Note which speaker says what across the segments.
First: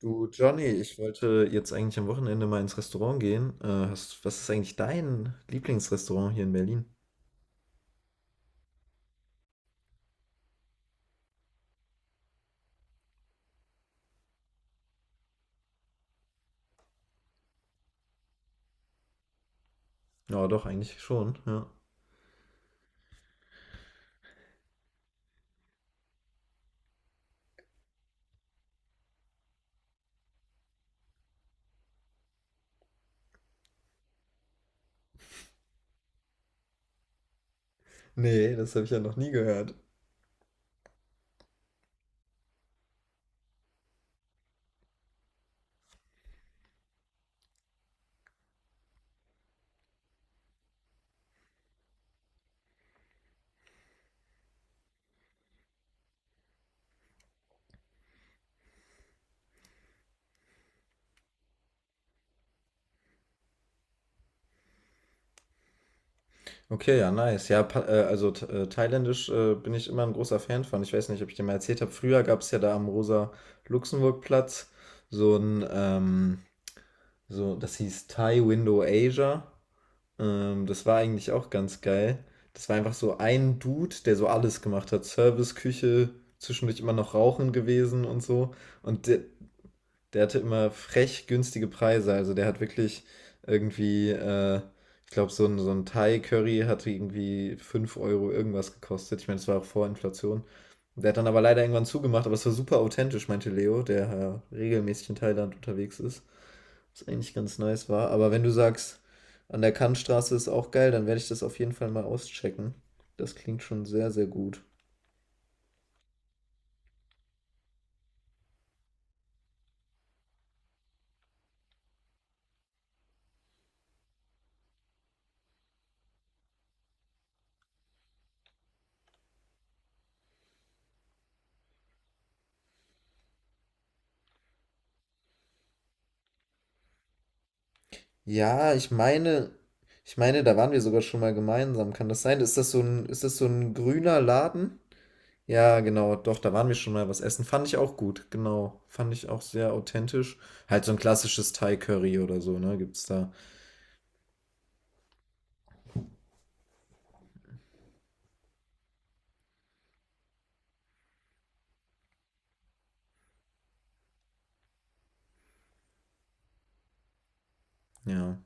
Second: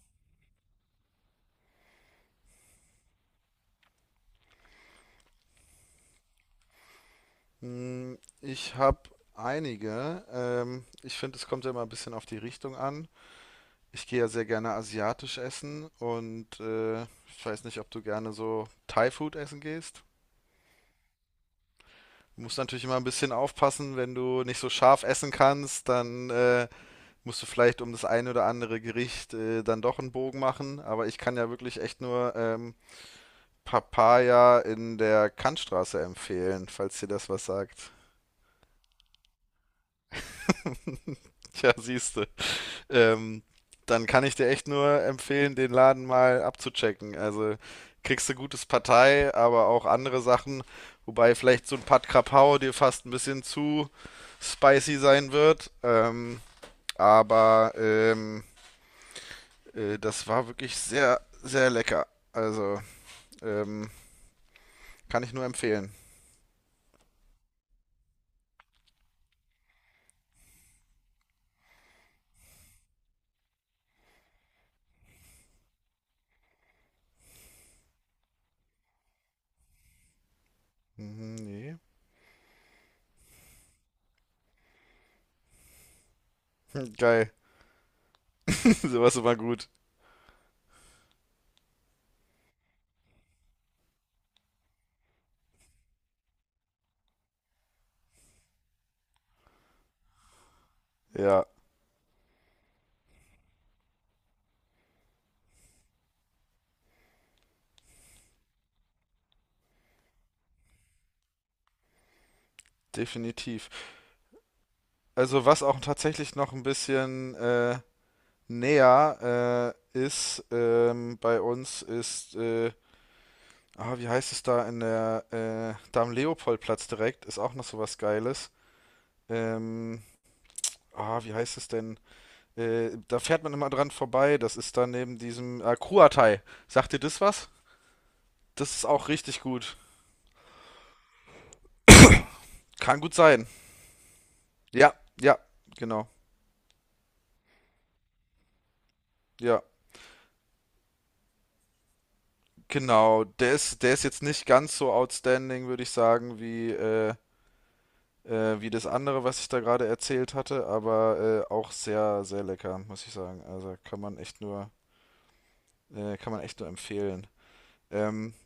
Speaker 1: Du Johnny, ich wollte jetzt eigentlich am Wochenende mal ins Restaurant gehen. Was ist eigentlich dein Lieblingsrestaurant hier in Berlin?
Speaker 2: Ich habe einige. Ich finde, es kommt ja immer ein bisschen auf die Richtung an. Ich gehe ja sehr gerne asiatisch essen und ich weiß nicht, ob du gerne so Thai-Food essen gehst.
Speaker 1: Ja, doch, eigentlich schon, ja.
Speaker 2: Du musst natürlich immer ein bisschen aufpassen, wenn du nicht so scharf essen kannst, dann musst du vielleicht um das ein oder andere Gericht dann doch einen Bogen machen. Aber ich kann ja wirklich echt nur Papaya in der Kantstraße empfehlen, falls dir das was sagt.
Speaker 1: Nee, das habe ich ja noch nie gehört.
Speaker 2: Tja, siehste. ähm, Dann kann ich dir echt nur empfehlen, den Laden mal abzuchecken. Also kriegst du gutes Partei, aber auch andere Sachen, wobei vielleicht so ein Pad Krapau dir fast ein bisschen zu spicy sein wird. Aber ähm, Das war wirklich sehr, sehr lecker. Also ähm, kann ich nur empfehlen.
Speaker 1: Okay, ja, nice. Ja, thailändisch bin ich immer ein großer Fan von. Ich weiß nicht, ob ich dir mal erzählt habe. Früher gab es ja da am Rosa-Luxemburg-Platz so ein, ähm, das hieß Thai Window Asia. Das war eigentlich
Speaker 2: Mhm.
Speaker 1: auch
Speaker 2: Nee.
Speaker 1: ganz geil. Das war einfach so ein Dude, der so alles gemacht hat. Service, Küche, zwischendurch immer noch
Speaker 2: Geil.
Speaker 1: Rauchen gewesen und so. Und
Speaker 2: Sowas
Speaker 1: der,
Speaker 2: ist immer gut.
Speaker 1: der hatte immer frech günstige Preise. Also der hat wirklich irgendwie, ich glaube, so ein Thai-Curry hat irgendwie 5 Euro irgendwas gekostet. Ich meine, das war auch vor Inflation. Der hat dann aber
Speaker 2: Ja,
Speaker 1: leider irgendwann zugemacht, aber es war super authentisch, meinte Leo, der regelmäßig in Thailand unterwegs ist. Was eigentlich ganz nice war. Aber wenn du sagst, an der Kantstraße ist auch geil, dann werde ich das auf jeden Fall mal auschecken. Das klingt
Speaker 2: definitiv.
Speaker 1: schon sehr, sehr gut.
Speaker 2: Also was auch tatsächlich noch ein bisschen näher ist, bei uns ist, wie heißt es da in der da am Leopoldplatz direkt, ist auch noch sowas Geiles. Ähm, Wie heißt es denn? Da fährt man immer dran vorbei. Das ist da neben diesem Kruatei. Sagt dir das was?
Speaker 1: Ja,
Speaker 2: Das ist
Speaker 1: ich
Speaker 2: auch richtig
Speaker 1: meine,
Speaker 2: gut.
Speaker 1: ich meine, da waren wir sogar schon mal gemeinsam. Kann das sein? Ist das so
Speaker 2: Kann
Speaker 1: ein,
Speaker 2: gut
Speaker 1: ist das so
Speaker 2: sein.
Speaker 1: ein grüner Laden?
Speaker 2: Ja, ja,
Speaker 1: Ja,
Speaker 2: genau.
Speaker 1: genau, doch, da waren wir schon mal was essen. Fand ich auch gut, genau. Fand ich auch
Speaker 2: Ja,
Speaker 1: sehr authentisch. Halt so ein klassisches Thai-Curry oder so, ne? Gibt's
Speaker 2: genau.
Speaker 1: da.
Speaker 2: Der ist jetzt nicht ganz so outstanding, würde ich sagen, wie wie das andere, was ich da gerade erzählt hatte, aber auch sehr, sehr lecker, muss ich sagen. Also kann man echt nur, kann man echt nur empfehlen. Ähm,
Speaker 1: Ja.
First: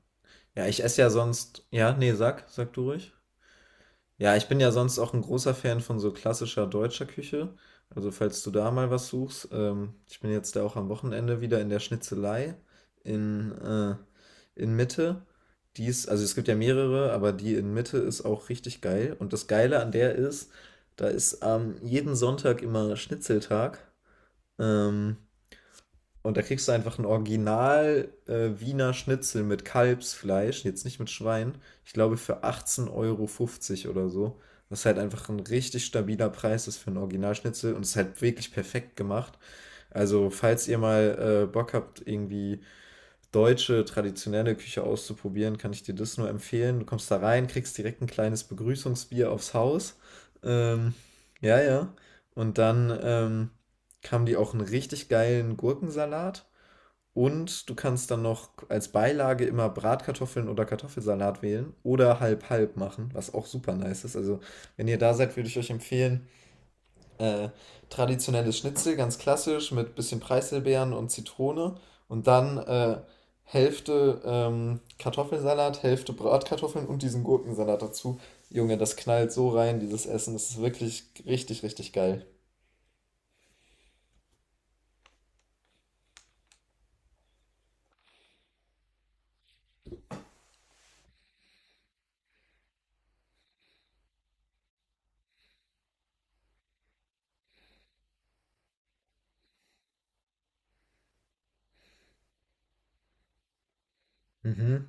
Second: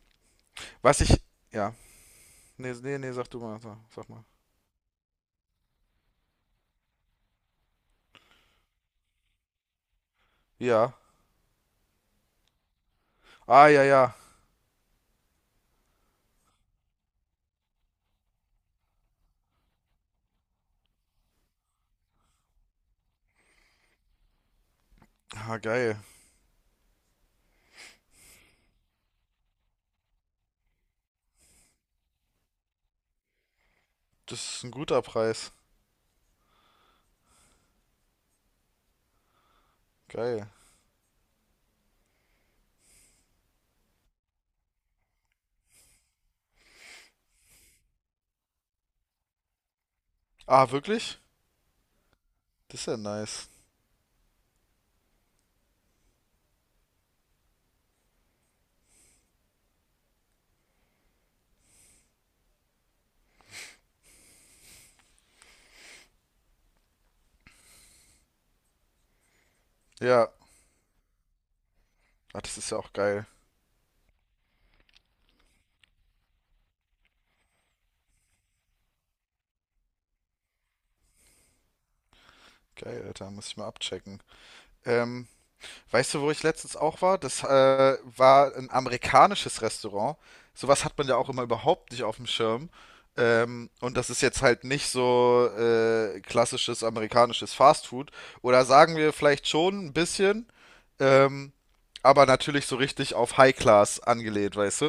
Speaker 1: Ja, ich
Speaker 2: was
Speaker 1: esse ja
Speaker 2: ich,
Speaker 1: sonst.
Speaker 2: ja,
Speaker 1: Ja, nee, sag
Speaker 2: nee,
Speaker 1: du
Speaker 2: nee, nee,
Speaker 1: ruhig.
Speaker 2: sag du mal, sag mal.
Speaker 1: Ja, ich bin ja sonst auch ein großer Fan von so klassischer deutscher Küche. Also, falls du da mal was suchst, ich bin jetzt da auch am
Speaker 2: Ja,
Speaker 1: Wochenende wieder in der Schnitzelei in,
Speaker 2: ah, ja,
Speaker 1: äh
Speaker 2: ja,
Speaker 1: in Mitte. Die ist also, es gibt ja mehrere, aber die in Mitte ist auch richtig geil. Und das Geile an der ist, da ist jeden Sonntag immer Schnitzeltag. Ähm,
Speaker 2: ah, geil.
Speaker 1: und da kriegst du einfach ein Original Wiener Schnitzel mit Kalbsfleisch, jetzt nicht mit Schwein, ich glaube für 18,50 € oder so.
Speaker 2: Das ist ein
Speaker 1: Was halt
Speaker 2: guter
Speaker 1: einfach ein
Speaker 2: Preis,
Speaker 1: richtig stabiler Preis ist für ein Originalschnitzel und ist halt wirklich perfekt gemacht. Also,
Speaker 2: geil.
Speaker 1: falls ihr mal Bock habt, irgendwie deutsche, traditionelle Küche auszuprobieren, kann ich dir das nur empfehlen. Du kommst da rein, kriegst direkt ein kleines Begrüßungsbier aufs Haus.
Speaker 2: Ah,
Speaker 1: Ähm,
Speaker 2: wirklich?
Speaker 1: ja, ja. Und
Speaker 2: Das ist
Speaker 1: dann
Speaker 2: ja nice.
Speaker 1: haben die auch einen richtig geilen Gurkensalat. Und du kannst dann noch als Beilage immer Bratkartoffeln oder Kartoffelsalat wählen oder halb-halb machen, was auch super nice ist. Also, wenn ihr da seid, würde ich euch empfehlen, äh, traditionelles Schnitzel, ganz klassisch, mit bisschen
Speaker 2: Ja,
Speaker 1: Preiselbeeren und Zitrone. Und
Speaker 2: ah,
Speaker 1: dann
Speaker 2: das ist ja auch geil.
Speaker 1: Hälfte Kartoffelsalat, Hälfte Bratkartoffeln und diesen Gurkensalat dazu. Junge, das knallt so rein, dieses Essen. Das ist wirklich richtig, richtig geil.
Speaker 2: Geil, Alter, muss ich mal abchecken. Ähm, Weißt du, wo ich letztens auch war? Das war ein amerikanisches Restaurant. Sowas hat man ja auch immer überhaupt nicht auf dem Schirm. Und das ist jetzt halt nicht so klassisches amerikanisches Fastfood. Oder sagen wir vielleicht schon ein bisschen, ähm, aber natürlich so richtig auf High Class angelehnt, weißt du?
Speaker 1: Mhm.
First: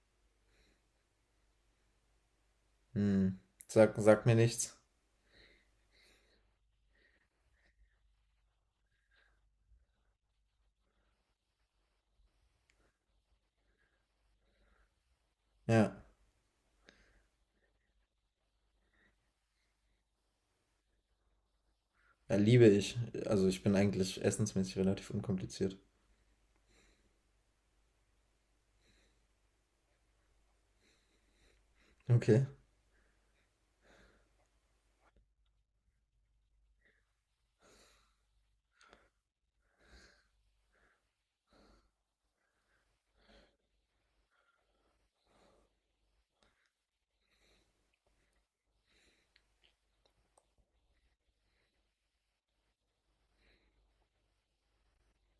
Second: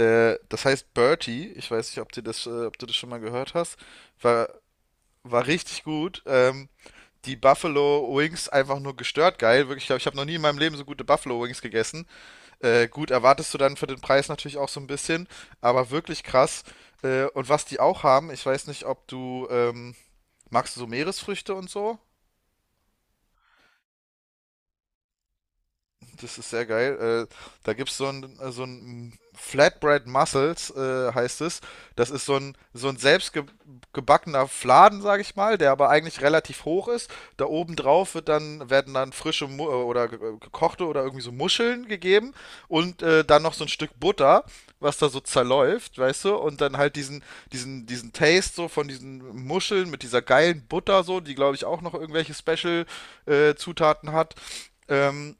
Speaker 2: Das heißt Bertie, ich weiß nicht, ob du das schon mal
Speaker 1: Hm.
Speaker 2: gehört hast,
Speaker 1: Sagt mir
Speaker 2: war,
Speaker 1: nichts.
Speaker 2: war richtig gut. Die Buffalo Wings einfach nur gestört geil. Wirklich, ich glaube, ich habe noch nie in meinem Leben so gute Buffalo Wings gegessen. Gut, erwartest du dann für den Preis natürlich auch so ein bisschen, aber
Speaker 1: Ja.
Speaker 2: wirklich krass. Und was die auch haben, ich weiß nicht, ob du, magst du so Meeresfrüchte und so?
Speaker 1: Ja, liebe ich. Also ich bin eigentlich essensmäßig relativ unkompliziert.
Speaker 2: Das ist sehr geil. Da gibt es so ein Flatbread Mussels, heißt es. Das ist so
Speaker 1: Okay.
Speaker 2: ein, so ein selbstgebackener Fladen, sage ich mal, der aber eigentlich relativ hoch ist. Da oben drauf wird dann, werden dann frische Mu oder gekochte oder irgendwie so Muscheln gegeben und dann noch so ein Stück Butter, was da so zerläuft, weißt du? Und dann halt diesen Taste so von diesen Muscheln mit dieser geilen Butter so, die glaube ich auch noch irgendwelche Special Zutaten hat. Ähm,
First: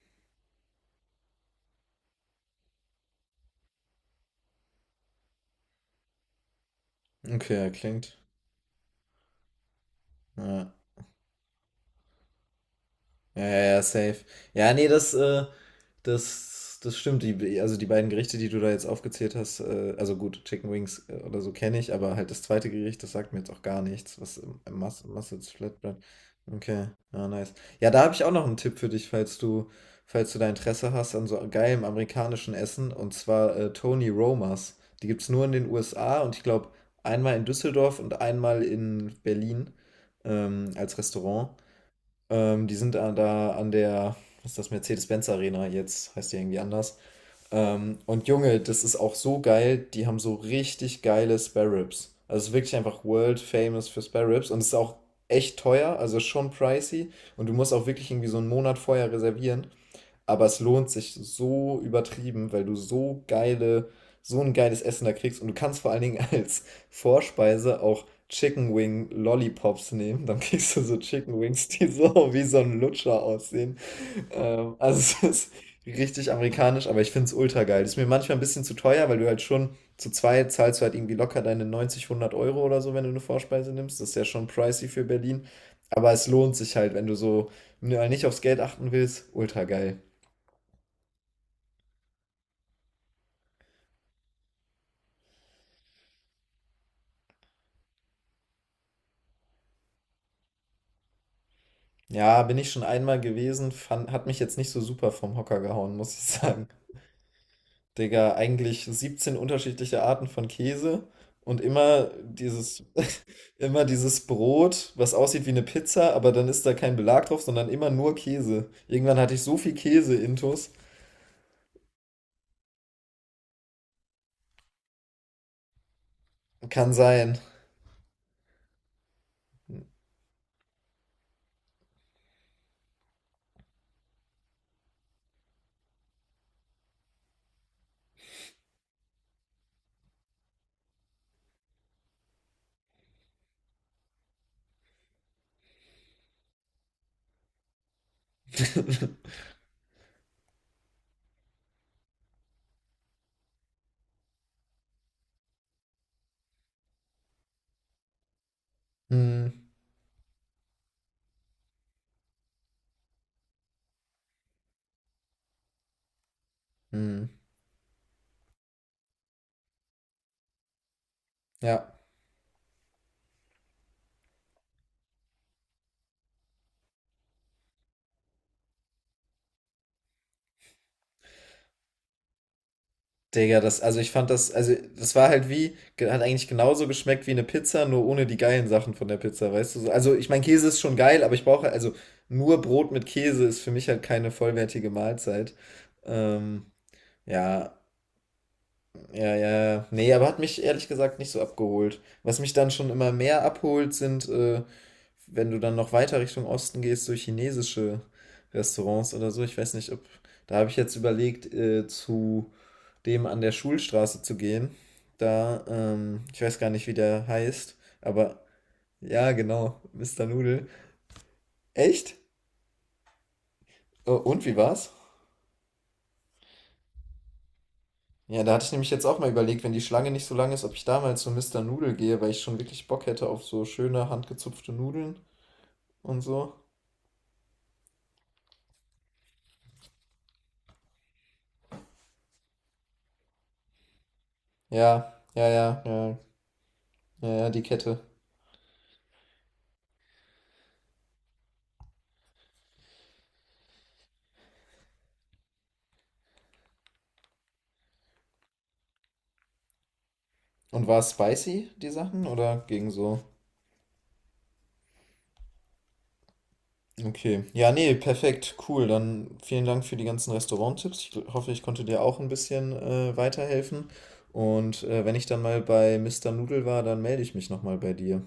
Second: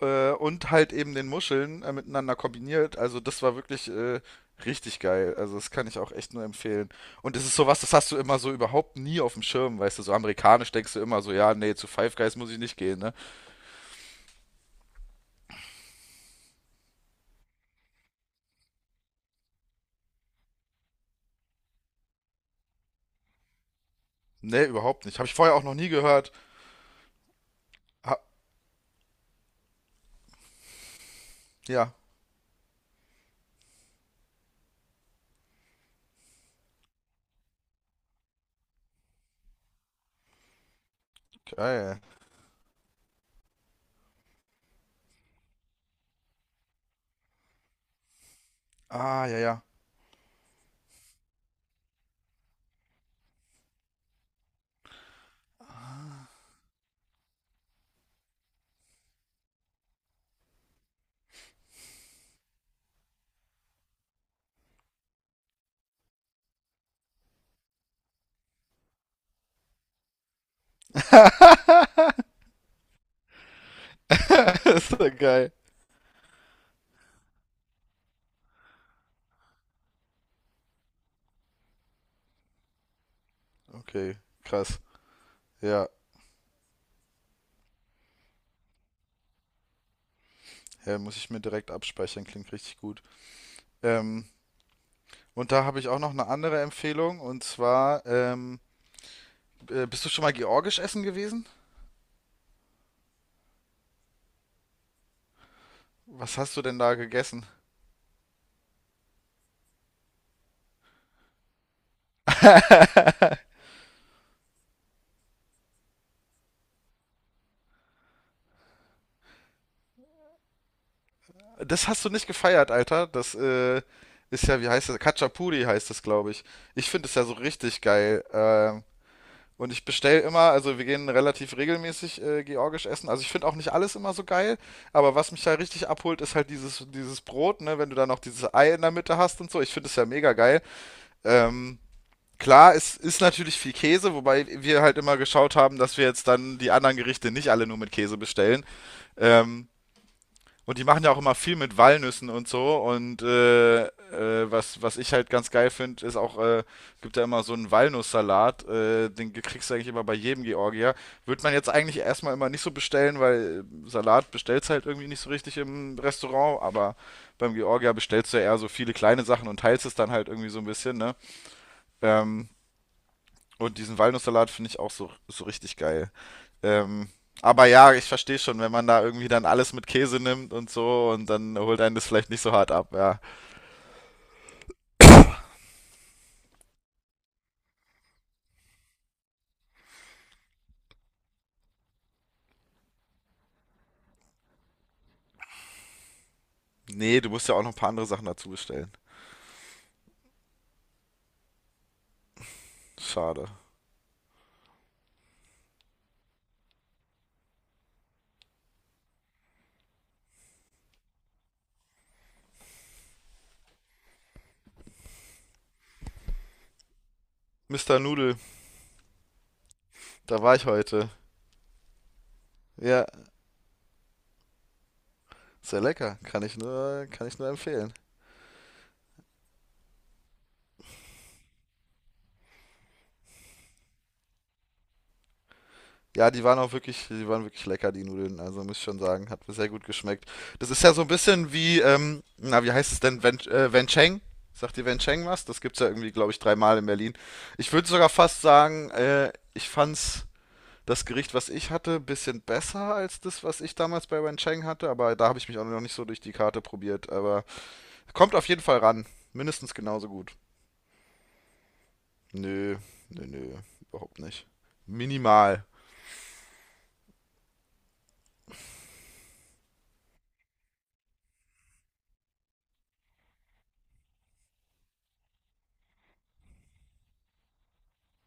Speaker 2: und halt eben den Muscheln miteinander kombiniert. Also das war wirklich richtig geil. Also das kann ich auch echt nur empfehlen. Und es ist
Speaker 1: Okay, ja,
Speaker 2: sowas, das hast
Speaker 1: klingt.
Speaker 2: du immer so überhaupt nie auf dem Schirm, weißt du, so
Speaker 1: Ja.
Speaker 2: amerikanisch denkst du immer so, ja, nee, zu Five Guys muss ich nicht gehen, ne?
Speaker 1: Ja, ja, ja, safe. Ja, nee, das stimmt. Also die beiden Gerichte, die du da jetzt aufgezählt hast, also gut, Chicken Wings oder so kenne ich, aber halt das zweite Gericht, das sagt mir jetzt auch gar nichts, was im,
Speaker 2: Nee,
Speaker 1: im Mus
Speaker 2: überhaupt nicht. Habe ich
Speaker 1: Mussels
Speaker 2: vorher auch noch nie
Speaker 1: Flatbread.
Speaker 2: gehört.
Speaker 1: Okay, ja, nice. Ja, da habe
Speaker 2: Ha,
Speaker 1: ich auch noch einen Tipp für dich, falls du da Interesse hast an so geilem
Speaker 2: ja,
Speaker 1: amerikanischen Essen, und zwar Tony Romas. Die gibt es nur in den USA und ich glaube einmal in Düsseldorf und einmal in Berlin als Restaurant.
Speaker 2: geil.
Speaker 1: Die sind da, an der, was ist das, Mercedes-Benz Arena jetzt, heißt die irgendwie anders. Und Junge, das ist auch
Speaker 2: Ah, ja,
Speaker 1: so
Speaker 2: ja.
Speaker 1: geil, die haben so richtig geile Spare Ribs. Also es ist wirklich einfach world famous für Spare Ribs und es ist auch echt teuer, also schon pricey und du musst auch wirklich irgendwie so einen Monat vorher reservieren. Aber es lohnt sich so übertrieben, weil du so ein geiles Essen da kriegst. Und du kannst vor allen Dingen als Vorspeise auch Chicken Wing Lollipops nehmen. Dann kriegst du so Chicken Wings, die so wie so ein Lutscher aussehen.
Speaker 2: Ist doch
Speaker 1: Also es ist
Speaker 2: geil.
Speaker 1: richtig amerikanisch, aber ich finde es ultra geil. Ist mir manchmal ein bisschen zu teuer, weil du halt schon zu zweit zahlst du halt irgendwie locker deine 90 100 Euro oder so, wenn du eine Vorspeise nimmst. Das ist
Speaker 2: Okay,
Speaker 1: ja schon
Speaker 2: krass.
Speaker 1: pricey für Berlin.
Speaker 2: Ja,
Speaker 1: Aber es lohnt sich halt, wenn du so ja, nicht aufs Geld achten willst. Ultra geil.
Speaker 2: ja, muss ich mir direkt abspeichern, klingt richtig gut. Ähm, und da habe ich auch noch eine andere Empfehlung, und zwar bist du schon mal georgisch essen gewesen?
Speaker 1: Ja, bin ich schon einmal gewesen, hat mich jetzt nicht so super vom Hocker gehauen, muss ich
Speaker 2: Was hast du
Speaker 1: sagen.
Speaker 2: denn da gegessen?
Speaker 1: Digga, eigentlich 17 unterschiedliche Arten von Käse und immer dieses, immer dieses Brot, was aussieht wie eine Pizza, aber dann ist da kein Belag drauf, sondern immer nur Käse. Irgendwann hatte ich so viel Käse-Intus.
Speaker 2: Das hast du nicht gefeiert, Alter. Das ist ja, wie heißt das? Khachapuri heißt das, glaube ich. Ich
Speaker 1: Kann
Speaker 2: finde es ja so
Speaker 1: sein.
Speaker 2: richtig geil. Und ich bestelle immer, also wir gehen relativ regelmäßig georgisch essen. Also ich finde auch nicht alles immer so geil, aber was mich da richtig abholt, ist halt dieses Brot, ne? Wenn du da noch dieses Ei in der Mitte hast und so. Ich finde es ja mega geil. Ähm, Klar, es ist natürlich viel Käse, wobei wir halt immer geschaut haben, dass wir jetzt dann die anderen Gerichte nicht alle nur mit Käse bestellen. Ähm, und die machen ja auch immer viel mit Walnüssen und so. Und was, was ich halt ganz geil finde, ist auch, gibt ja immer so einen Walnusssalat. Den
Speaker 1: Hm,
Speaker 2: kriegst du eigentlich immer bei jedem Georgier. Würde man jetzt eigentlich erstmal immer nicht so bestellen, weil Salat bestellst halt irgendwie nicht so richtig im Restaurant. Aber
Speaker 1: hm.
Speaker 2: beim Georgier bestellst du ja eher so viele kleine Sachen und teilst es dann halt irgendwie so ein bisschen, ne?
Speaker 1: Ja.
Speaker 2: Ähm, und diesen Walnusssalat finde ich auch so, so richtig geil. Ähm, aber ja, ich verstehe schon, wenn man da irgendwie dann alles mit Käse nimmt und so und dann holt einen das vielleicht nicht so hart ab, ja.
Speaker 1: Digga, also ich fand das, also das war halt wie, ge- hat eigentlich genauso geschmeckt wie eine Pizza, nur ohne die geilen Sachen von der Pizza, weißt du? So. Also ich meine, Käse ist schon geil, aber ich brauche, also nur Brot mit Käse ist für mich halt keine vollwertige Mahlzeit. Ähm,
Speaker 2: Nee, du musst ja auch noch ein
Speaker 1: ja,
Speaker 2: paar andere Sachen dazu bestellen.
Speaker 1: ja, ja. Ja. Nee, aber hat mich ehrlich gesagt nicht so abgeholt. Was mich dann schon immer mehr
Speaker 2: Schade.
Speaker 1: abholt, sind, wenn du dann noch weiter Richtung Osten gehst, so chinesische Restaurants oder so. Ich weiß nicht, ob. Da habe ich jetzt überlegt, zu dem an der Schulstraße zu gehen. Ich weiß gar nicht, wie der heißt,
Speaker 2: Mr. Nudel,
Speaker 1: aber ja, genau, Mister
Speaker 2: da war
Speaker 1: Nudel.
Speaker 2: ich heute.
Speaker 1: Echt?
Speaker 2: Ja,
Speaker 1: Oh, und wie war's?
Speaker 2: sehr lecker. Kann ich nur empfehlen.
Speaker 1: Ja, da hatte ich nämlich jetzt auch mal überlegt, wenn die Schlange nicht so lang ist, ob ich da mal zu Mister Nudel gehe, weil ich schon wirklich Bock hätte auf so schöne handgezupfte Nudeln und
Speaker 2: Ja, die
Speaker 1: so.
Speaker 2: waren auch wirklich, die waren wirklich lecker, die Nudeln. Also muss ich schon sagen, hat mir sehr gut geschmeckt. Das ist ja so ein bisschen wie, na, wie heißt es denn, Wencheng? Sagt ihr
Speaker 1: Ja,
Speaker 2: Wencheng was?
Speaker 1: ja,
Speaker 2: Das gibt's
Speaker 1: ja,
Speaker 2: ja irgendwie,
Speaker 1: ja,
Speaker 2: glaube ich, dreimal in Berlin.
Speaker 1: ja, ja, die
Speaker 2: Ich würde
Speaker 1: Kette.
Speaker 2: sogar fast sagen, ich fand's das Gericht, was ich hatte, ein bisschen besser als das, was ich damals bei Wencheng hatte, aber da habe ich mich auch noch nicht so durch die Karte probiert. Aber kommt auf jeden Fall ran. Mindestens genauso gut.
Speaker 1: Und war es spicy, die Sachen, oder
Speaker 2: Nö,
Speaker 1: ging so?
Speaker 2: nö, nö, überhaupt nicht. Minimal.
Speaker 1: Okay. Ja, nee, perfekt, cool. Dann vielen Dank für die ganzen Restauranttipps. Ich hoffe, ich konnte dir auch ein bisschen weiterhelfen. Und wenn ich dann mal bei Mister Nudel war, dann melde ich mich nochmal bei dir.